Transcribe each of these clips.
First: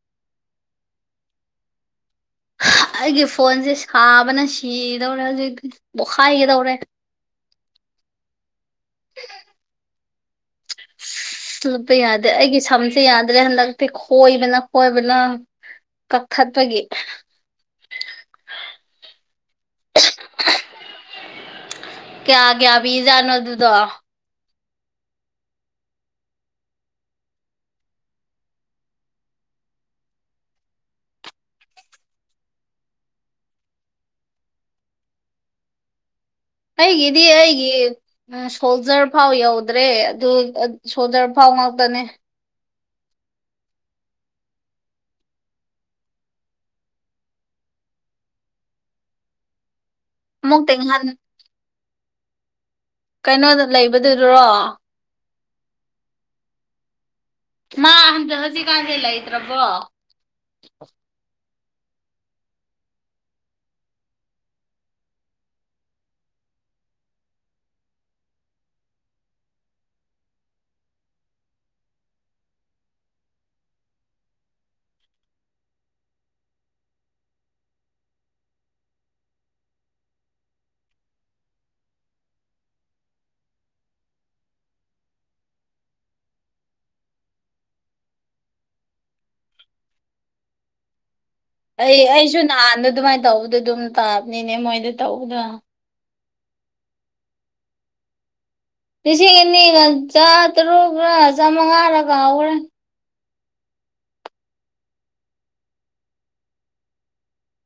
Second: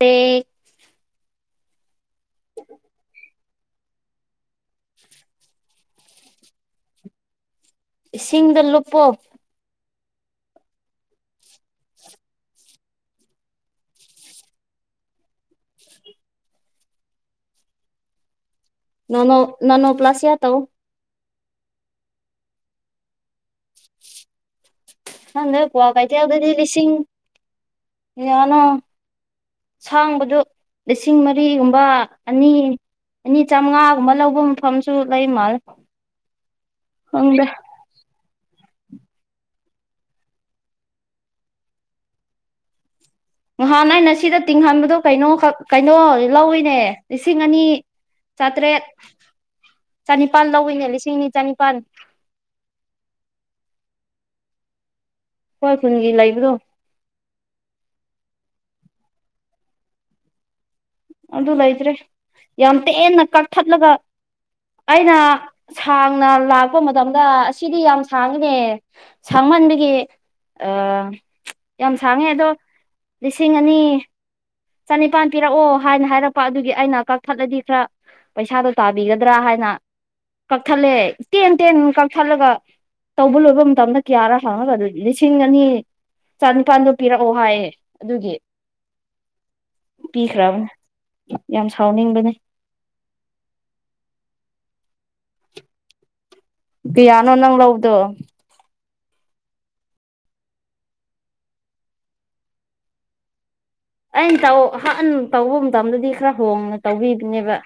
ꯑꯩ ꯑꯩꯒꯤ ꯐꯣꯟꯁꯦ ꯁꯥꯕꯅ ꯁꯤꯗꯧꯔꯦ ꯍꯧꯖꯤꯛꯇꯤ ꯄꯣꯈꯥꯏꯒꯗꯧꯔꯦ ꯏꯁꯤꯡꯗ ꯂꯨꯄꯣ [inaudible] ꯑ ꯂꯨꯞꯄ ꯌꯥꯗꯦ ꯑꯩꯒꯤ ꯁꯝꯁꯦ ꯌꯥꯗ꯭ꯔꯦ ꯍꯟꯗꯛꯇꯤ ꯈꯣꯏꯕꯅ ꯈꯣꯏꯕꯅ ꯀꯈꯠꯕꯒꯤ ꯅꯅꯣ ꯅꯅꯣ ꯄ꯭ꯂꯁꯤ ꯌꯥ ꯇꯥꯎ ꯀꯌꯥ ꯀꯌꯥ ꯄꯤ ꯖꯥꯠꯅꯣ ꯑꯗꯨꯗꯣ ꯈꯪꯗꯦꯗ ꯀ꯭ꯋꯥꯀꯩꯊꯦꯜꯗꯗꯤ ꯂꯤꯁꯤꯡ ꯀꯌꯥꯅꯣ ꯁꯥꯡꯕꯗꯨ ꯂꯤꯁꯤꯡ ꯃꯔꯤꯒꯨꯝꯕ ꯑꯅꯤ ꯑꯅꯤ ꯆꯥꯝꯃꯉꯥꯒꯨꯝꯕ ꯂꯧꯕ ꯃꯐꯝꯁꯨ ꯂꯩ ꯃꯥꯜꯂ ꯑꯩꯒꯤꯗꯤ ꯑꯩꯒꯤ ꯎꯝ ꯁꯣꯜꯖꯔ ꯐꯥꯎ ꯌꯧꯗ꯭ꯔꯦ ꯑꯗꯨ ꯁꯣꯜꯖꯔ ꯐꯥꯎ ꯉꯇꯅꯦ ꯉꯍꯥꯟ ꯑꯏꯩꯅ ꯁꯤꯗ ꯇꯤꯡꯍꯟꯕꯗꯣ ꯀꯩꯅꯣꯈꯛ ꯀꯩꯅꯣ ꯂꯧꯏꯤꯅꯦ ꯂꯤꯁꯤꯡ ꯑꯅꯤ ꯆ꯭ꯔꯦ [inaudible] ꯆꯅꯤꯄꯥꯜ ꯑꯃꯨꯛ ꯂꯧꯋꯤꯅꯦ ꯇꯦꯡꯍꯟ ꯂꯤꯁꯤꯡ ꯑꯅꯤ ꯆꯅꯤꯄꯥꯜ ꯀꯩꯅꯣꯗ ꯂꯩꯕꯗꯨꯗꯨꯔꯣ ꯍꯣꯏ ꯈꯨꯟꯒꯤ ꯂꯩꯕ꯭ꯔꯣ ꯃꯥ ꯍꯟꯗꯛ ꯍꯧꯖꯤꯛꯀꯥꯟꯁꯦ ꯂꯩꯇ꯭ꯔꯕꯣ ꯑꯗꯨ ꯂꯩꯇ꯭ꯔꯦ ꯌꯥꯝ ꯇꯦꯟꯅ ꯀꯛꯊꯠꯂꯒ ꯑꯩꯅ ꯁꯥꯡꯅ ꯂꯥꯛꯄ ꯃꯇꯝꯗ ꯑꯁꯤꯗꯤ ꯌꯥꯝ ꯁꯥꯡꯉꯤꯅꯦ ꯁꯥꯡꯃꯟꯕꯒꯤ ꯑ ꯌꯥꯝ ꯁꯥꯡꯉꯦ ꯑꯗꯣ ꯂꯤꯁꯤꯡ ꯑꯅꯤ ꯆꯅꯤꯄꯥꯟ ꯄꯤꯔꯛꯑꯣ ꯍꯥꯏꯅ ꯍꯥꯏꯔꯛꯄ ꯑꯗꯨꯒꯤ ꯑꯩꯅ ꯀꯛꯊꯠꯂꯗꯤ ꯈꯔ ꯄꯩꯁꯥꯗꯣ ꯇꯥꯕꯤꯒꯗ꯭ꯔꯥ ꯍꯥꯏꯅ ꯀꯛꯊꯠꯂꯦ ꯇꯦꯟ ꯇꯦꯟ ꯀꯛꯊꯠꯂꯒ ꯇꯧꯕ ꯂꯣꯏꯕ ꯃꯇꯝꯗ ꯀꯌꯥꯔ ꯍꯥꯡꯉꯒ ꯂꯤꯁꯤꯡ ꯑꯅꯤ ꯆꯅꯤꯄꯥꯜꯗꯣ ꯄꯤꯔꯛꯑꯣ ꯍꯥꯏꯌꯦ ꯑꯗꯨꯒꯤ ꯄꯤꯈ꯭ꯔꯥꯕꯅꯦ ꯑꯩ ꯑꯩꯁꯨ ꯅꯍꯥꯟꯗ ꯑꯗꯨꯃꯥꯏꯅ ꯇꯧꯕꯗꯣ ꯑꯗꯨꯝ ꯇꯥꯕꯅꯤꯅꯦ ꯃꯣꯏꯗ ꯇꯧꯕꯗꯣ ꯀꯤꯌꯥꯅꯣ ꯅꯪ ꯂꯧꯕꯗꯨ ꯂꯤꯁꯤꯡ ꯑꯅꯤꯒ ꯆꯥꯇꯔꯨꯛꯂ ꯆꯥꯃꯉꯥꯔ ꯀꯥꯎꯈ꯭ꯔꯦ ꯑꯩꯅ ꯇꯧ ꯍꯥꯟꯅ ꯇꯧꯕ ꯃꯇꯝꯗꯗꯤ ꯈꯔ ꯍꯣꯡꯅ ꯇꯧꯕꯤꯕꯅꯦꯕ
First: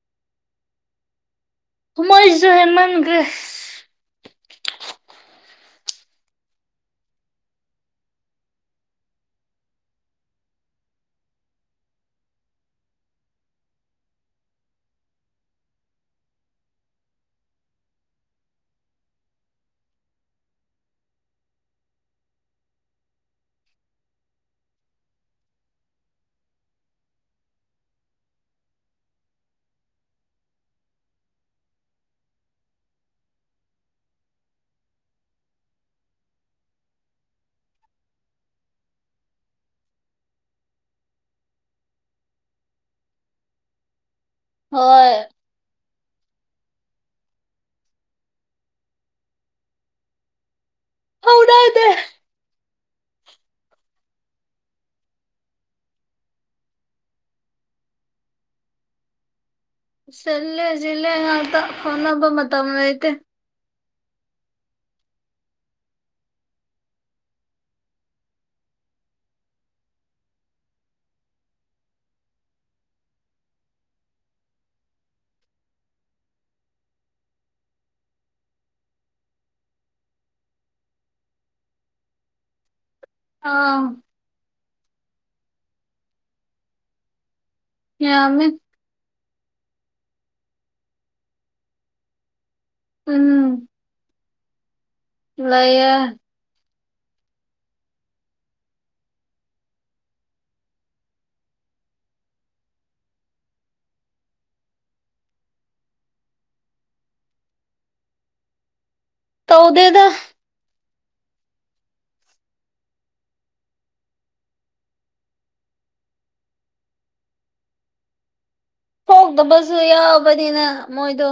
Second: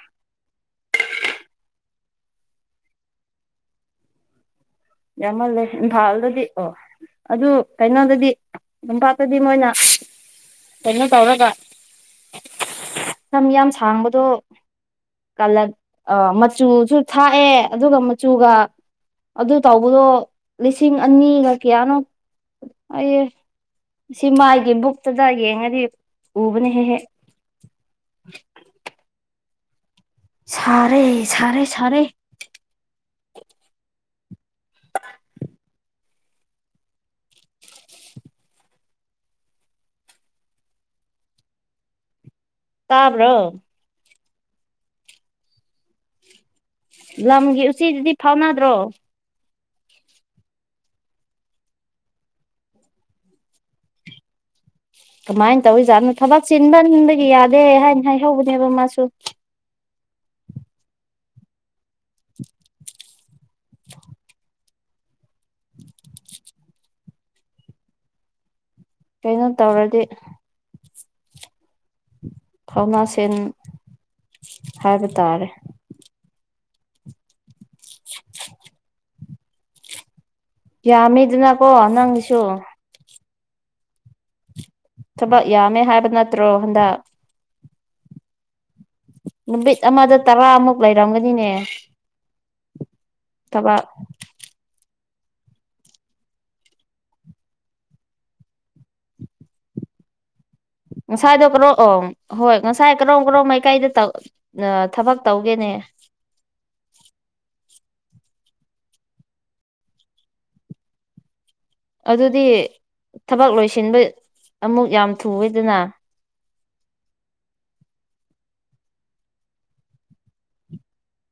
ꯃꯣꯏꯁꯤꯁꯨ ꯍꯦꯟꯃꯟꯒ꯭ꯔꯦ ꯌꯥꯝꯃꯜꯂꯦ ꯏꯝꯐꯥꯜꯗꯗꯤꯀꯣ ꯑꯗꯨ ꯀꯩꯅꯣꯗꯗꯤ ꯇꯝꯄꯥꯛꯇꯗꯤ ꯃꯣꯏꯅ ꯀꯩꯅꯣ ꯇꯧꯔꯒ ꯁꯝ ꯌꯥꯝ ꯁꯥꯡꯕꯗꯣ ꯇꯜꯂꯦ ꯃꯆꯨꯁꯨ ꯊꯥꯛꯑꯦ ꯑꯗꯨꯒ ꯃꯆꯨꯒ ꯑꯗꯨ ꯇꯧꯕꯗꯣ ꯂꯤꯁꯤꯡ ꯑꯅꯤꯒ ꯀꯌꯥꯅꯣ ꯍꯥꯏꯌꯦ ꯁꯤ ꯃꯥꯏꯒꯤ ꯕꯨꯛꯇꯨꯗ ꯌꯦꯡꯉꯗꯤ ꯎꯕꯅꯦ ꯍꯦꯛ ꯍꯦꯛ ꯁꯥꯔꯦ ꯁꯥꯔꯦ ꯁꯥꯔꯦ [inaudible] ꯇꯥꯕ꯭ꯔꯣ ꯍꯣꯏ ꯂꯝꯒꯤ ꯎꯆꯤꯗꯨꯗꯤ ꯐꯥꯎꯅꯗ꯭ꯔꯣ ꯐꯥꯎꯅꯗꯦ ꯀꯃꯥꯏꯅ ꯇꯧꯔꯤꯖꯥꯠꯅꯣ ꯊꯕꯛ ꯆꯤꯟꯕꯟꯕꯗꯒꯤ ꯌꯥꯗꯦ ꯍꯥꯏꯅ ꯍꯥꯏꯍꯧꯕꯅꯦꯕ ꯃꯥꯁꯨ ꯆꯤꯜꯂꯦ ꯆꯤꯜꯂꯦ ꯌꯥꯝꯅꯥ ꯐꯥꯎꯅꯕ ꯃꯇꯝ ꯂꯩꯇꯦ [unintelligible] ꯀꯩꯅꯣ ꯇꯧꯔꯗꯤ ꯊꯧꯅꯥ ꯁꯦꯟ ꯍꯥꯏꯕ ꯇꯥꯔꯦ ꯌꯥꯝꯃꯤꯗꯅꯀꯣ ꯅꯪꯁꯨ ꯑꯥ ꯊꯕꯛ ꯌꯥꯝꯃꯦ ꯍꯥꯏꯕ ꯅꯠꯇ꯭ꯔꯣ ꯍꯟꯗꯛ ꯌꯥꯝꯃꯦ ꯅꯨꯃꯤꯠ ꯑꯃꯗ ꯇꯔꯥꯑꯃꯨꯛ ꯂꯩꯔꯝꯒꯅꯤꯅꯦ ꯎꯝ ꯊꯕ ꯂꯩꯌꯦ ꯉꯁꯥꯏꯗꯣ ꯀꯔꯣꯛꯑꯣ ꯍꯣꯏ ꯉꯁꯥꯏ ꯀꯔꯣꯝ ꯀꯔꯣꯝ ꯃꯥꯏꯀꯥꯏꯗ ꯇꯧ ꯅ ꯊꯕꯛ ꯇꯧꯒꯦꯅꯦ ꯇꯧꯗꯦꯗ ꯑꯗꯨꯗꯤ ꯊꯕꯛ ꯂꯣꯏꯁꯤꯟꯕ ꯑꯃꯨꯛ ꯌꯥꯝ ꯊꯨꯋꯦꯗꯅ ꯄꯣꯛꯇꯕꯁꯨ ꯌꯥꯎꯕꯅꯤꯅ ꯃꯣꯏꯗꯣ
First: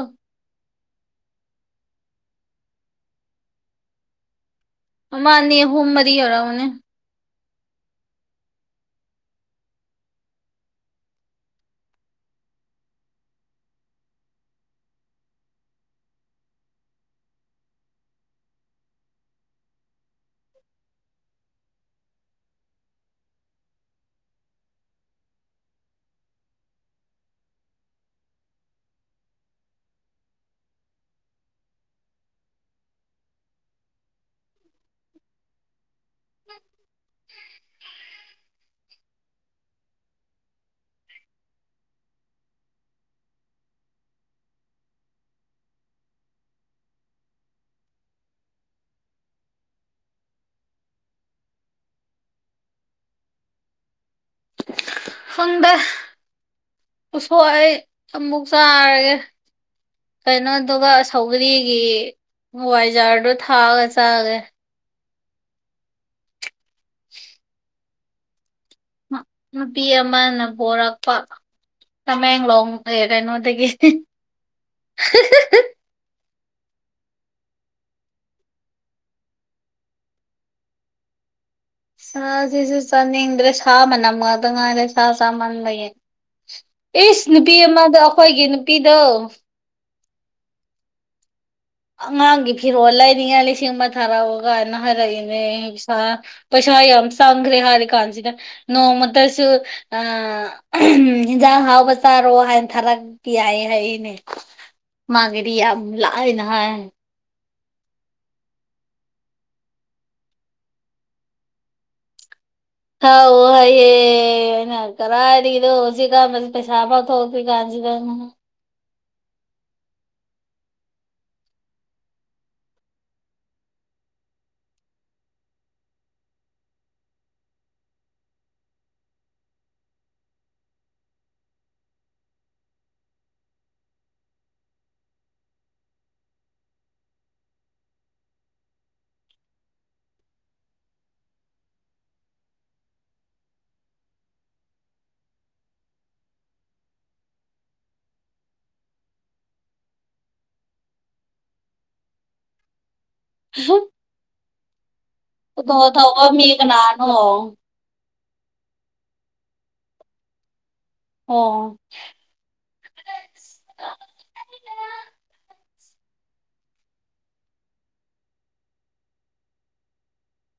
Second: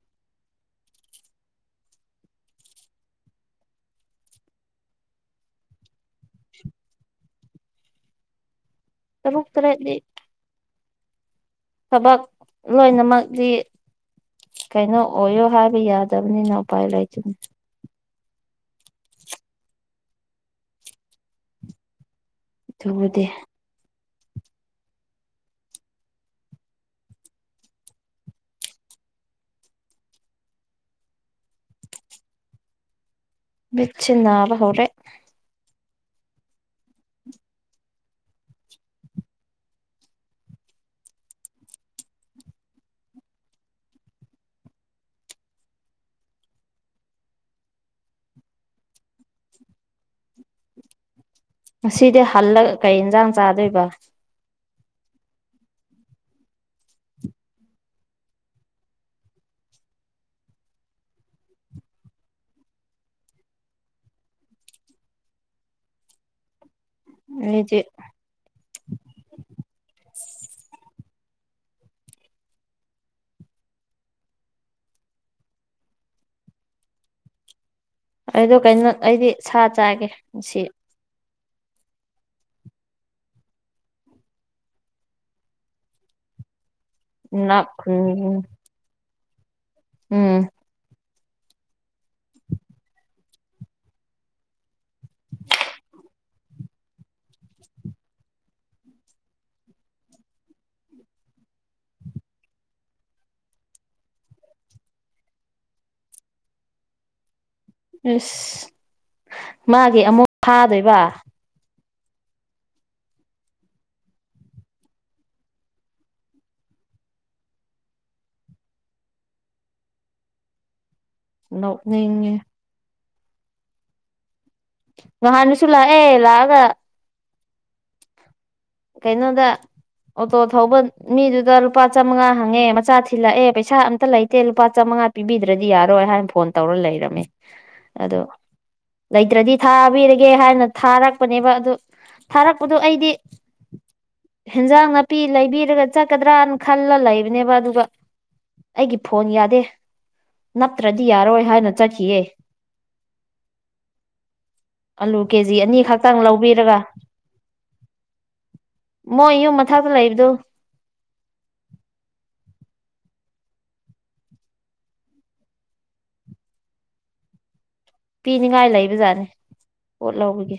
ꯃꯥꯅꯦ ꯑꯍꯨꯝꯃꯗꯤ ꯑꯣꯏꯧꯔꯛꯎꯅꯦ ꯇꯔꯨꯛ ꯇꯔꯦꯠꯗꯤ ꯊꯕꯛ ꯂꯣꯏꯅꯃꯛꯗꯤ ꯀꯩꯅꯣ ꯑꯣꯏꯌꯣ ꯍꯥꯏꯕ ꯌꯥꯗꯕꯅꯤꯅ ꯎꯄꯥꯏ ꯂꯩꯇꯦ ꯗꯨꯕꯨꯗꯤ ꯃꯤꯠꯁꯦ ꯅꯥꯕ ꯍꯧꯔꯦ ꯉꯁꯤꯗꯤ ꯍꯜꯂꯒ ꯀꯩ ꯏꯟꯁꯥꯡ ꯆꯥꯗꯣꯏꯕ ꯈꯪꯗꯦ ꯑꯨꯁꯣꯏ ꯑꯃꯨꯛ ꯆꯥꯔꯒꯦ ꯀꯩꯅꯣꯗꯨꯒ ꯁꯧꯒ꯭ꯔꯤꯒꯤ ꯋꯥꯏꯖꯥꯔꯗꯣ ꯊꯥꯛꯑꯒ ꯆꯥꯒꯦ ꯑꯩꯗꯤ ꯅꯨꯄꯤ ꯑꯃꯅ ꯄꯣꯔꯛꯄ ꯇꯃꯦꯡꯂꯣꯡ ꯑꯦ ꯀꯩꯅꯣꯗꯒꯤ ꯑꯩꯗꯣ ꯀꯩꯅꯣꯠ ꯑꯩꯗꯤ ꯁꯥ ꯆꯥꯒꯦ ꯁꯤ ꯁꯥꯁꯤꯁꯨ ꯆꯥꯅꯤꯡꯗ꯭ꯔꯦ ꯁꯥ ꯃꯅꯝ ꯉꯥꯛꯇ ꯉꯥꯏꯔꯦ ꯁꯥ ꯆꯥꯃꯟꯕꯒꯤ ꯑꯤꯁ ꯅꯨꯄꯤ ꯅꯥꯛ ꯑꯃꯗ ꯈꯨꯟ ꯑꯩꯈꯣꯏꯒꯤ ꯅꯨꯄꯤꯗꯣ ꯎꯝ ꯑꯉꯥꯡꯒꯤ ꯐꯤꯔꯣꯜ ꯂꯩꯔꯤꯉꯥꯏ ꯂꯤꯁꯤꯡ ꯑꯃ ꯊꯥꯔꯛꯑꯣ ꯒꯥꯏꯅ ꯍꯥꯏꯔꯛꯏꯅꯦ ꯏꯁ ꯄꯩꯁꯥ ꯌꯥꯝꯆꯪꯒ꯭ꯔꯦ ꯍꯥꯔꯤꯀꯥꯟꯁꯤꯗ ꯅꯣꯡꯃꯗꯁꯨ ꯑ ꯑꯍꯝ ꯍꯟꯖꯥꯡ ꯍꯥꯎꯕ ꯆꯥꯔꯣ ꯍꯥꯏꯅ ꯊꯥꯔꯛꯄ ꯌꯥꯏ ꯍꯥꯏꯌꯦꯅꯦ ꯃꯥꯒꯤꯗꯤ ꯌꯥꯝ ꯂꯥꯏꯅꯍꯥꯏ ꯑꯁ ꯃꯥꯒꯤ ꯑꯃꯣꯛ ꯊꯥꯗꯣꯏꯕ ꯊꯥꯎ ꯍꯌꯦ ꯑꯩꯅ ꯀꯔꯥꯏꯗꯒꯤꯗꯣ ꯍꯧꯖꯤꯛꯀꯥꯟ ꯄꯩꯁꯥ ꯐꯥꯎ ꯊꯣꯛꯇ꯭ꯔꯤ ꯀꯥꯟꯁꯤꯗ ꯅꯣꯛꯅꯤꯡꯉꯦ ꯅꯍꯥꯟꯗꯨꯁꯨ ꯂꯥꯛꯑꯦ ꯂꯥꯛꯑꯒ ꯀꯩꯩꯅꯣꯗ ꯑꯣꯇꯣ ꯊꯧꯕ ꯃꯤꯗꯨꯗ ꯂꯨꯄꯥ ꯆꯥꯝꯃꯉꯥ ꯍꯪꯉꯦ ꯃꯆꯥ ꯊꯤꯜꯂꯥꯛꯑꯦ ꯄꯩꯁꯥ ꯑꯝꯇ ꯂꯩꯇꯦ ꯂꯨꯄꯥ ꯆꯥꯝꯃꯉꯥ ꯄꯤꯕꯤꯗ꯭ꯔꯥꯗꯤ ꯌꯥꯔꯣꯏ ꯍꯥꯏꯅ ꯐꯣꯟ ꯇꯧꯔ ꯂꯩꯔꯝꯃꯦ ꯑꯗꯣ ꯂꯩꯇ꯭ꯔꯥꯗꯤ ꯊꯥꯕꯤꯔꯒꯦ ꯍꯥꯏꯅ ꯊꯥꯔꯛꯄꯅꯦꯕ ꯑꯗꯨ ꯊꯥꯔꯛꯄꯗꯨ ꯑꯩꯗꯤ ꯍꯦꯟꯖꯥꯡ ꯅꯥꯄꯤ ꯂꯩꯕꯤꯔꯒ ꯆꯠꯀꯗ꯭ꯔꯥꯅ ꯈꯜꯂ ꯂꯩꯕꯅꯦꯕ ꯑꯗꯨꯒ ꯑꯩꯒꯤ ꯐꯣꯟ ꯌꯥꯗꯦ ꯅꯞꯇ꯭ꯔꯥꯗꯤ ꯌꯥꯔꯣꯏ ꯍꯥꯏꯅ ꯆꯠꯈꯤꯌꯦ [inaudible] ꯑꯂꯨ ꯀꯦꯖꯤ ꯑꯅꯤ ꯈꯛꯇꯪ ꯂꯧꯕꯤꯔꯒ ꯑꯣꯡ ꯃꯣꯏ ꯌꯨꯝ ꯃꯊꯛꯇ ꯂꯩꯕꯗꯨ ꯑꫭ ꯄꯤꯅꯤꯉꯥꯏ ꯂꯩꯕ ꯖꯥꯠꯅꯦ ꯄꯣꯠ ꯂꯧꯕꯒꯤ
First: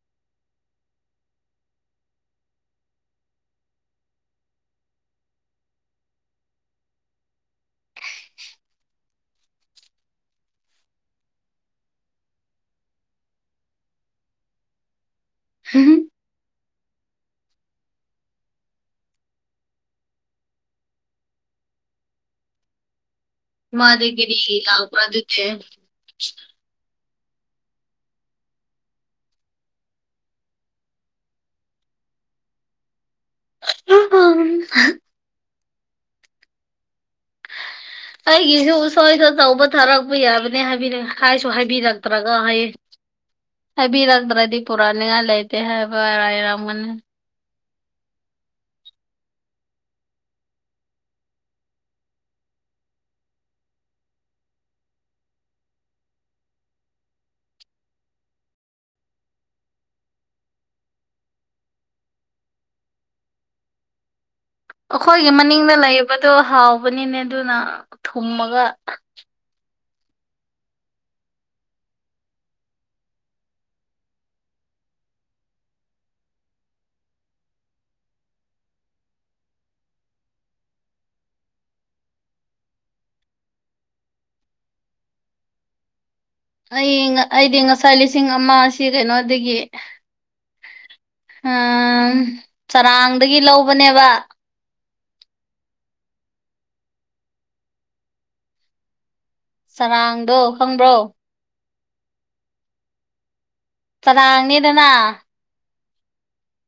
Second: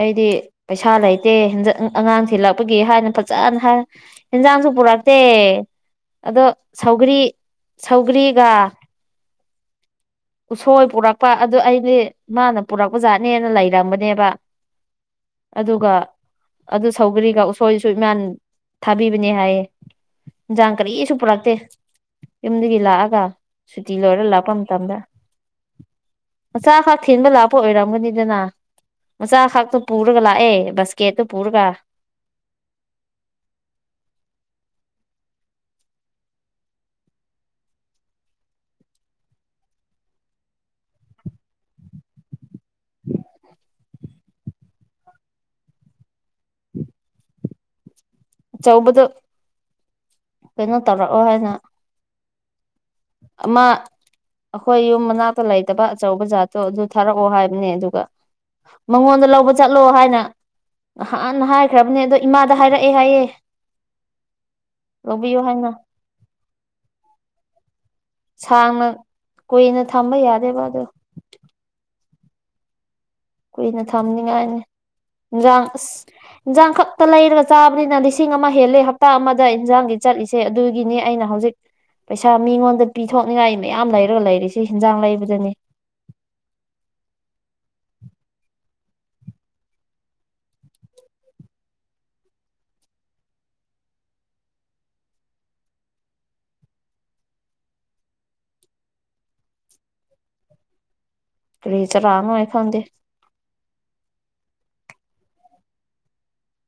ꯑꯩꯗꯤ ꯄꯩꯁꯥ ꯂꯩꯇꯦ [unintelligible] ꯑꯉꯥꯡ ꯊꯤꯜꯂꯛꯄꯒꯤ ꯍꯥꯏꯅ ꯐꯖꯅ ꯍꯥꯏ ꯍꯦꯟꯖꯥꯡꯁꯨ ꯄꯨꯔꯛꯇꯦ ꯑꯗꯣ ꯁꯧꯒ꯭ꯔꯤ ꯁꯧꯒ꯭ꯔꯤꯒ ꯎꯁꯣꯏ ꯄꯨꯔꯛꯄ ꯑꯗꯨ ꯑꯩꯗꯤ ꯃꯥꯅ ꯄꯨꯔꯛꯄꯖꯥꯠꯅꯦꯅ ꯂꯩꯔꯝꯕꯅꯦꯕ [inaudible] ꯑꯗꯨꯒ ꯑꯗꯨ ꯁꯧꯒ꯭ꯔꯤꯒ ꯎꯁꯣꯏꯁꯨ ꯏꯃꯥꯟ ꯊꯥꯕꯤꯕꯅꯦ ꯍꯥꯏꯌꯦ ꯏꯟꯁꯥꯡ ꯀꯔꯤꯁꯨ ꯄꯨꯔꯛꯇꯦ ꯌꯨꯝꯗꯒꯤ ꯂꯥꯛꯑꯒ ꯁꯨꯇꯤ ꯂꯣꯏꯔ ꯂꯥꯛꯄ ꯃꯥꯗꯒꯔꯤ ꯂꯥꯕ ꯃꯇꯝꯗ ꯑꯗꯨꯗꯦ ꯃꯆꯥ ꯈꯛ ꯊꯤꯟꯕ ꯂꯥꯛꯄ ꯑꯣꯏꯔꯝꯒꯅꯤꯗꯅ ꯃꯆꯥ ꯈꯥꯛꯇꯨ ꯄꯨꯔꯒ ꯂꯥꯛꯑꯦ ꯕꯁꯀꯦꯠꯇ ꯄꯨꯔꯒ [unintelligible] ꯑꯩꯒꯤꯁꯨ ꯎꯁꯣꯏꯗꯣ ꯑꯆꯧꯕ ꯊꯥꯔꯛꯄ ꯌꯥꯕꯅꯦ ꯍꯥꯏꯁꯨ ꯍꯥꯏꯕꯤꯔꯛꯇ꯭ꯔꯒ ꯍꯥꯢꯌꯦ ꯍꯥꯏꯕꯤꯔꯛꯇ꯭ꯔꯗꯤ ꯄꯨꯔꯛꯅꯤꯡꯉꯥꯏ ꯂꯩꯇꯦ ꯍꯥꯏꯕ [unintelligible] ꯂꯩꯔꯝꯒꯅꯤ ꯆꯧꯕꯗꯨ ꯀꯩꯅꯣ ꯇꯧꯔꯛꯑꯣ ꯍꯥꯏꯅ ꯑꯃꯥ ꯑꯈꯣꯏ ꯌꯨꯝ ꯃꯅꯥꯛꯇ ꯂꯩꯇꯕ ꯑꯆꯧꯕ ꯖꯥꯠꯇꯣ ꯑꯗꯨ ꯊꯥꯔꯛꯑꯣ ꯍꯥꯏꯕꯅꯦ ꯑꯗꯨꯒ ꯃꯉꯣꯟꯗ ꯂꯧꯕ ꯆꯠꯂꯎ ꯍꯥꯏꯅ ꯅꯍꯥꯟꯅ ꯍꯥꯏꯈ꯭ꯔꯕꯅꯦ ꯑꯗꯣ ꯏꯃꯥꯗ ꯍꯥꯏꯔꯛꯑꯦ ꯍꯥꯏꯌꯦ ꯑꯈꯣꯏꯒꯤ ꯂꯧꯕꯤꯌꯨ ꯍꯥꯏꯅ ꯃꯅꯤꯡꯗ ꯂꯩꯕꯗꯣ ꯍꯥꯎꯕꯅꯤꯅꯦ ꯑꯗꯨꯅ ꯊꯨꯝꯃꯒ ꯁꯥꯡꯅ ꯀꯨꯏꯅ ꯊꯝꯕ ꯌꯥꯗꯦꯕ ꯑꯗꯣ ꯀꯨꯏꯅ ꯊꯝꯅꯤꯡꯉꯥꯏꯅꯤ ꯏꯟꯖꯥꯡ ꯑꯁ ꯏꯟꯖꯥꯡ ꯈꯛꯇ ꯂꯩꯔꯒ ꯆꯥꯕꯅꯤꯅ ꯂꯤꯁꯤꯡ ꯑꯃ ꯍꯦꯜꯂꯦ ꯍꯞꯇꯥ ꯑꯃꯗ ꯏꯟꯖꯥꯡꯒꯤ ꯆꯠꯂꯤꯁꯤ ꯁꯦ ꯑꯗꯨꯒꯤꯅꯦ ꯑꯩꯅ ꯍꯧꯖꯤꯛ ꯄꯩꯁꯥ ꯃꯤꯉꯣꯟꯗ ꯄꯤꯊꯣꯛꯅꯤꯡꯉꯥꯏ ꯃꯌꯥꯝ ꯂꯩꯔꯒ ꯂꯩꯔꯤꯁꯤ ꯍꯤꯟꯖꯥꯡ ꯂꯩꯕꯗꯅꯤ ꯑꯩ ꯑꯩꯗꯤ ꯉꯁꯥꯏ ꯂꯤꯁꯤꯡ ꯑꯃ ꯁꯤ ꯀꯩꯅꯣꯗꯒꯤ ꯆꯔꯥꯡꯗꯒꯤ ꯂꯧꯕꯅꯦꯕ ꯆꯔꯥꯡꯗꯣ ꯈꯪꯕ꯭ꯔꯣ ꯀꯔꯤ ꯆꯥꯔꯅꯣ ꯑꯩ ꯈꯪꯗꯦ ꯆꯔꯥꯡꯅꯤꯗꯅ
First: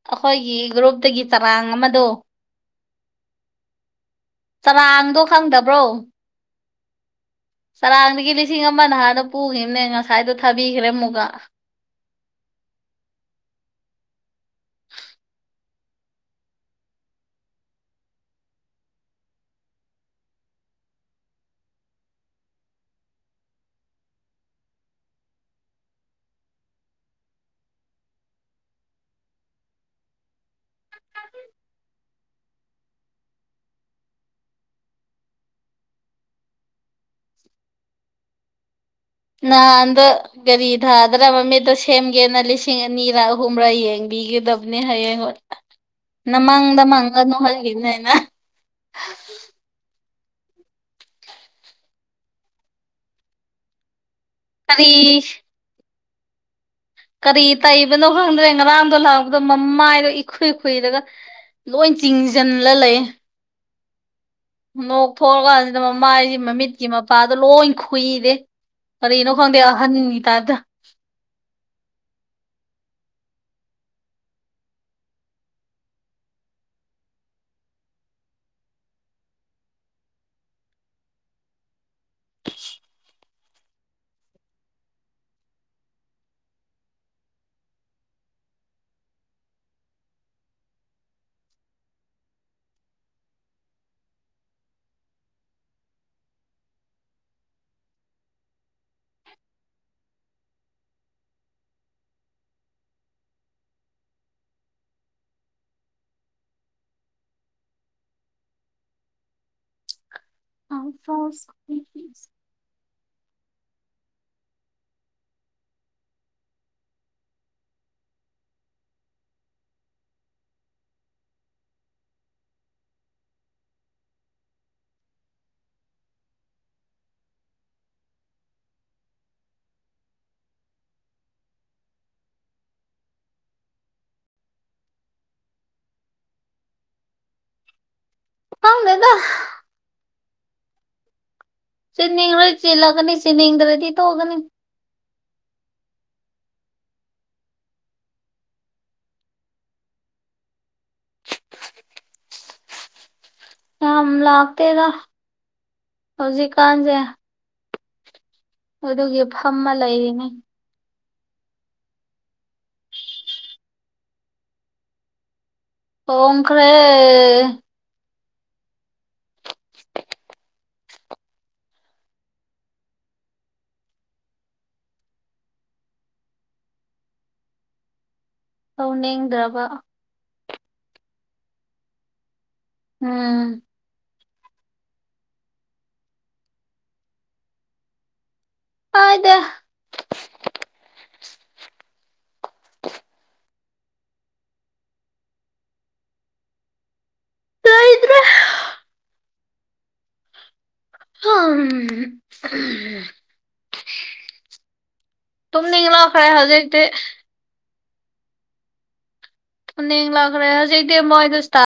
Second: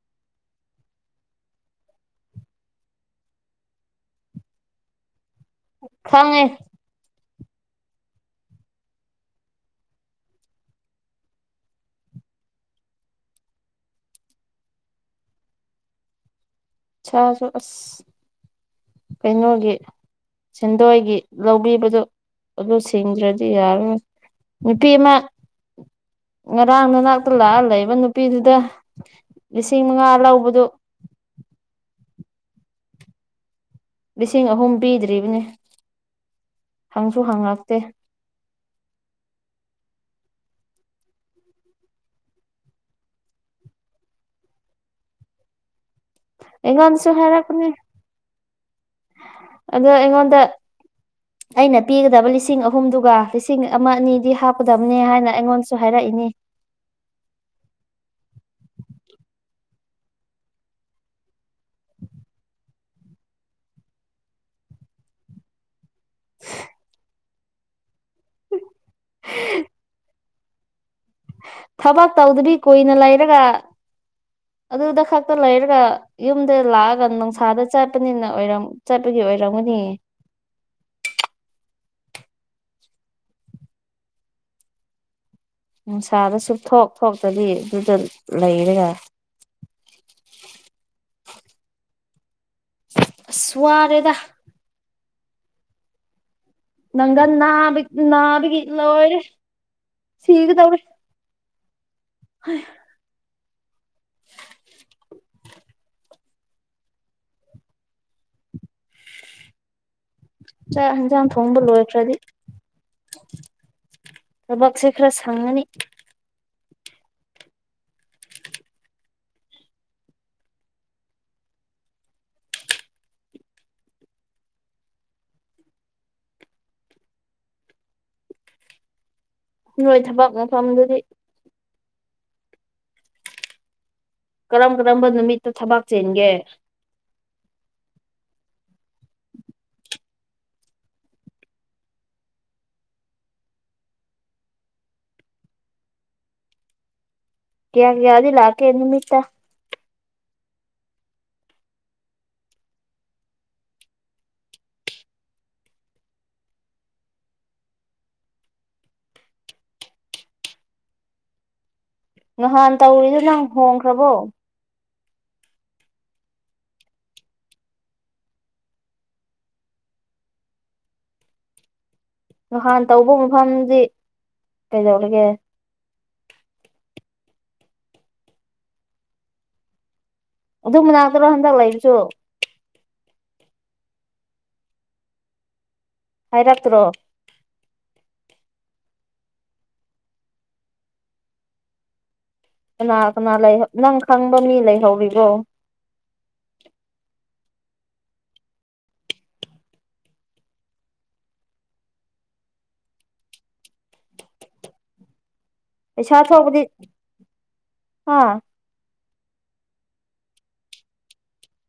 ꯑꯩꯈꯣꯏꯒꯤ ꯒ꯭ꯔꯨꯞꯇꯒꯤ ꯆꯔꯥꯡ ꯑꯃꯗꯣ ꯆꯔꯥꯡꯗꯣ ꯈꯪꯗꯕ꯭ꯔꯣ ꯈꯪꯉꯦ ꯆꯔꯥꯡꯗꯒꯤ ꯂꯤꯁꯤꯡ ꯑꯃ ꯅꯍꯥꯟꯗ ꯄꯨꯈꯤꯕꯅꯦ ꯉꯁꯥꯏꯗꯣ ꯊꯥꯕꯤꯈ꯭ꯔꯦ ꯑꯃꯨꯛꯀ ꯢꯁꯥꯁꯨ ꯑꯁ ꯀꯩꯅꯣꯒꯤ ꯁꯦꯟꯗꯣꯏꯒꯤ ꯂꯧꯕꯤꯕꯗꯣ ꯑꯗꯨ ꯁꯤꯡꯗ꯭ꯔꯗꯤ ꯌꯥꯔꯔꯣꯏ ꯅꯨꯄꯤ ꯑꯃ ꯉꯔꯥꯡ ꯅꯥꯅꯥꯛꯇ ꯂꯥꯛꯑ ꯂꯩꯕ ꯅꯨꯄꯤꯗꯨꯗ ꯂꯤꯁꯤꯡ ꯃꯉꯥ ꯂꯧꯕꯗꯨ ꯂꯤꯁꯤꯡ ꯑꯍꯨꯝ ꯄꯤꯗ꯭ꯔꯤꯕꯅꯤ ꯍꯪꯁꯨ ꯍꯪꯉꯛꯇꯦ ꯅꯍꯥꯟꯗ ꯀꯥꯔꯤ ꯊꯥꯗꯔ ꯃꯃꯤꯠꯇꯣ ꯁꯦꯝꯒꯦꯅ ꯂꯤꯁꯤꯡ ꯑꯅꯤꯔ ꯑꯍꯨꯝꯔꯥ ꯌꯦꯡꯕꯤꯒꯗꯕꯅꯦ ꯍꯌꯦꯡ ꯑꯩꯉꯣꯟꯗ ꯅꯃꯪꯗ ꯑꯩꯉꯣꯟꯗꯁꯨ ꯃꯪꯒꯅꯨ ꯍꯥꯏꯔꯛꯄꯅꯦ ꯍꯥꯢꯒꯤꯕꯅꯦ ꯑꯩꯅ ꯑꯗꯣ ꯑꯩꯉꯣꯟꯗ ꯑꯩꯅ ꯄꯤꯒꯗꯕ ꯂꯤꯁꯤꯡ ꯑꯍꯨꯝꯗꯨꯒ ꯂꯤꯁꯤꯡ ꯑꯃ ꯑꯅꯤꯗꯤ ꯍꯥꯞ ꯀꯔꯤ ꯍꯥꯞꯀꯗꯝꯅꯤ ꯍꯥꯏꯅ ꯑꯩꯉꯣꯟꯗꯁꯨ ꯍꯥꯏꯔꯛꯏꯅꯤ ꯀꯔꯤ ꯇꯩꯕꯅꯣ ꯈꯪꯗ꯭ꯔꯦ ꯉꯔꯥꯡꯗꯣ ꯂꯥꯛꯄꯗꯣ ꯃꯃꯥꯏꯗꯣ ꯏꯈꯨꯏ ꯈꯨꯏꯔꯒ ꯂꯣꯏ ꯆꯤꯡꯖꯤꯜꯂ ꯂꯩꯌꯦ ꯅꯣꯛ ꯊꯣꯔꯥ ꯀꯥꯟꯁꯤꯗ ꯃꯃꯥꯏꯁꯤ ꯃꯃꯤꯠꯀꯤ ꯃꯄꯥꯗꯣ ꯂꯣꯏ ꯈꯨꯏꯔꯦ ꯀꯔꯤꯅꯣ ꯈꯪꯗꯦ ꯑꯍꯟꯒꯤ ꯇꯥꯢꯞꯇ ꯊꯕꯛ ꯇꯧꯗꯕꯤ ꯀꯨꯏꯅ ꯂꯩꯔꯒ ꯑꯗꯨꯗ ꯈꯛꯇ ꯂꯩꯔꯒ ꯌꯨꯝꯗ ꯂꯥꯛꯑꯒ ꯅꯨꯡꯁꯥꯗ ꯆꯠꯄꯅꯤꯅ ꯆꯠꯄꯒꯤ ꯑꯣꯏꯔꯝꯒꯅꯤ ꯅꯨꯡꯁꯥꯗ ꯁꯨꯛ ꯊꯣꯛ ꯊꯣꯛꯇꯕꯤ ꯑꯗꯨꯗ ꯂꯩꯔꯒ ꯑꯁ ꯋꯥꯔꯦꯗ ꯅꯪꯒꯟ ꯅꯥꯕ ꯅꯥꯕꯒꯤ ꯂꯣꯢꯔꯦ ꯁꯤꯒꯗꯧꯔꯦ ꯍꯩ ꯆꯥꯛ ꯌꯦꯟꯁꯥꯡ ꯊꯣꯡꯕ ꯂꯣꯏꯈ꯭ꯔꯗꯤ ꯊꯕꯛꯁꯦ ꯈꯔ ꯁꯪꯉꯅꯤ ꯅꯣꯏ ꯊꯕꯛ ꯃꯐꯝꯗꯨꯗꯤ ꯀꯔꯝ ꯀꯔꯝꯕ ꯅꯨꯃꯤꯠꯇ ꯊꯕꯥꯛ ꯆꯦꯟꯒꯦ ꯈꯪꯗꯦꯗ ꯁꯤꯅꯤꯡ ꯔ ꯆꯤꯂꯒꯅꯤ ꯁꯤꯅꯤꯡꯗꯗꯤ ꯇꯒꯅꯤ ꯀꯌꯥ ꯀꯌꯥꯗꯤ ꯂꯥꯀꯦ ꯅꯨꯃꯤꯠꯇ ꯌꯥꯝ ꯂꯥꯛꯇꯦꯗ ꯍꯧꯖꯤꯛꯀꯥꯟꯁꯦ ꯑꯗꯨꯒꯤ ꯐꯝꯃ ꯂꯩꯔꯤꯅꯤ ꯉꯍꯥꯟ ꯇꯧꯔꯤꯁ ꯅꯪ ꯍꯣꯡꯈ꯭ꯔꯕꯣ ꯑꯣꯈꯔꯦ ꯅꯍꯥꯟ ꯇꯧꯕ ꯃꯐꯝꯗꯤ ꯀꯩꯗꯧꯔꯒꯦ ꯇꯧꯅꯤꯡꯗ꯭ꯔꯕ ꯑꯗꯨ ꯃꯅꯥꯛꯇꯔꯥ ꯍꯟꯗꯛ ꯂꯩꯕꯁꯨ ꯎꯝ ꯍꯥꯏꯔꯛꯇ꯭ꯔꯣ ꯍꯣꯢꯗ ꯀꯅꯥ ꯀꯅꯥ ꯂꯩ ꯅꯪ ꯈꯪꯕ ꯃꯤ ꯂꯩꯍꯧꯔꯤꯕꯣ ꯂꯩꯇ꯭ꯔꯦ [unintelligible] ꯄꯩꯁꯥ ꯇꯨꯝꯅꯤꯡꯂꯛꯈ꯭ꯔꯦ ꯁꯧꯕꯗꯤ ꯍꯧꯖꯤꯛꯇꯤ ꯑꯥ ꯅ ꯂꯥꯛ꯭ꯔꯦ ꯍꯧꯖꯤꯩꯗꯤ ꯃꯣꯏ ꯑꯗꯨꯁꯇ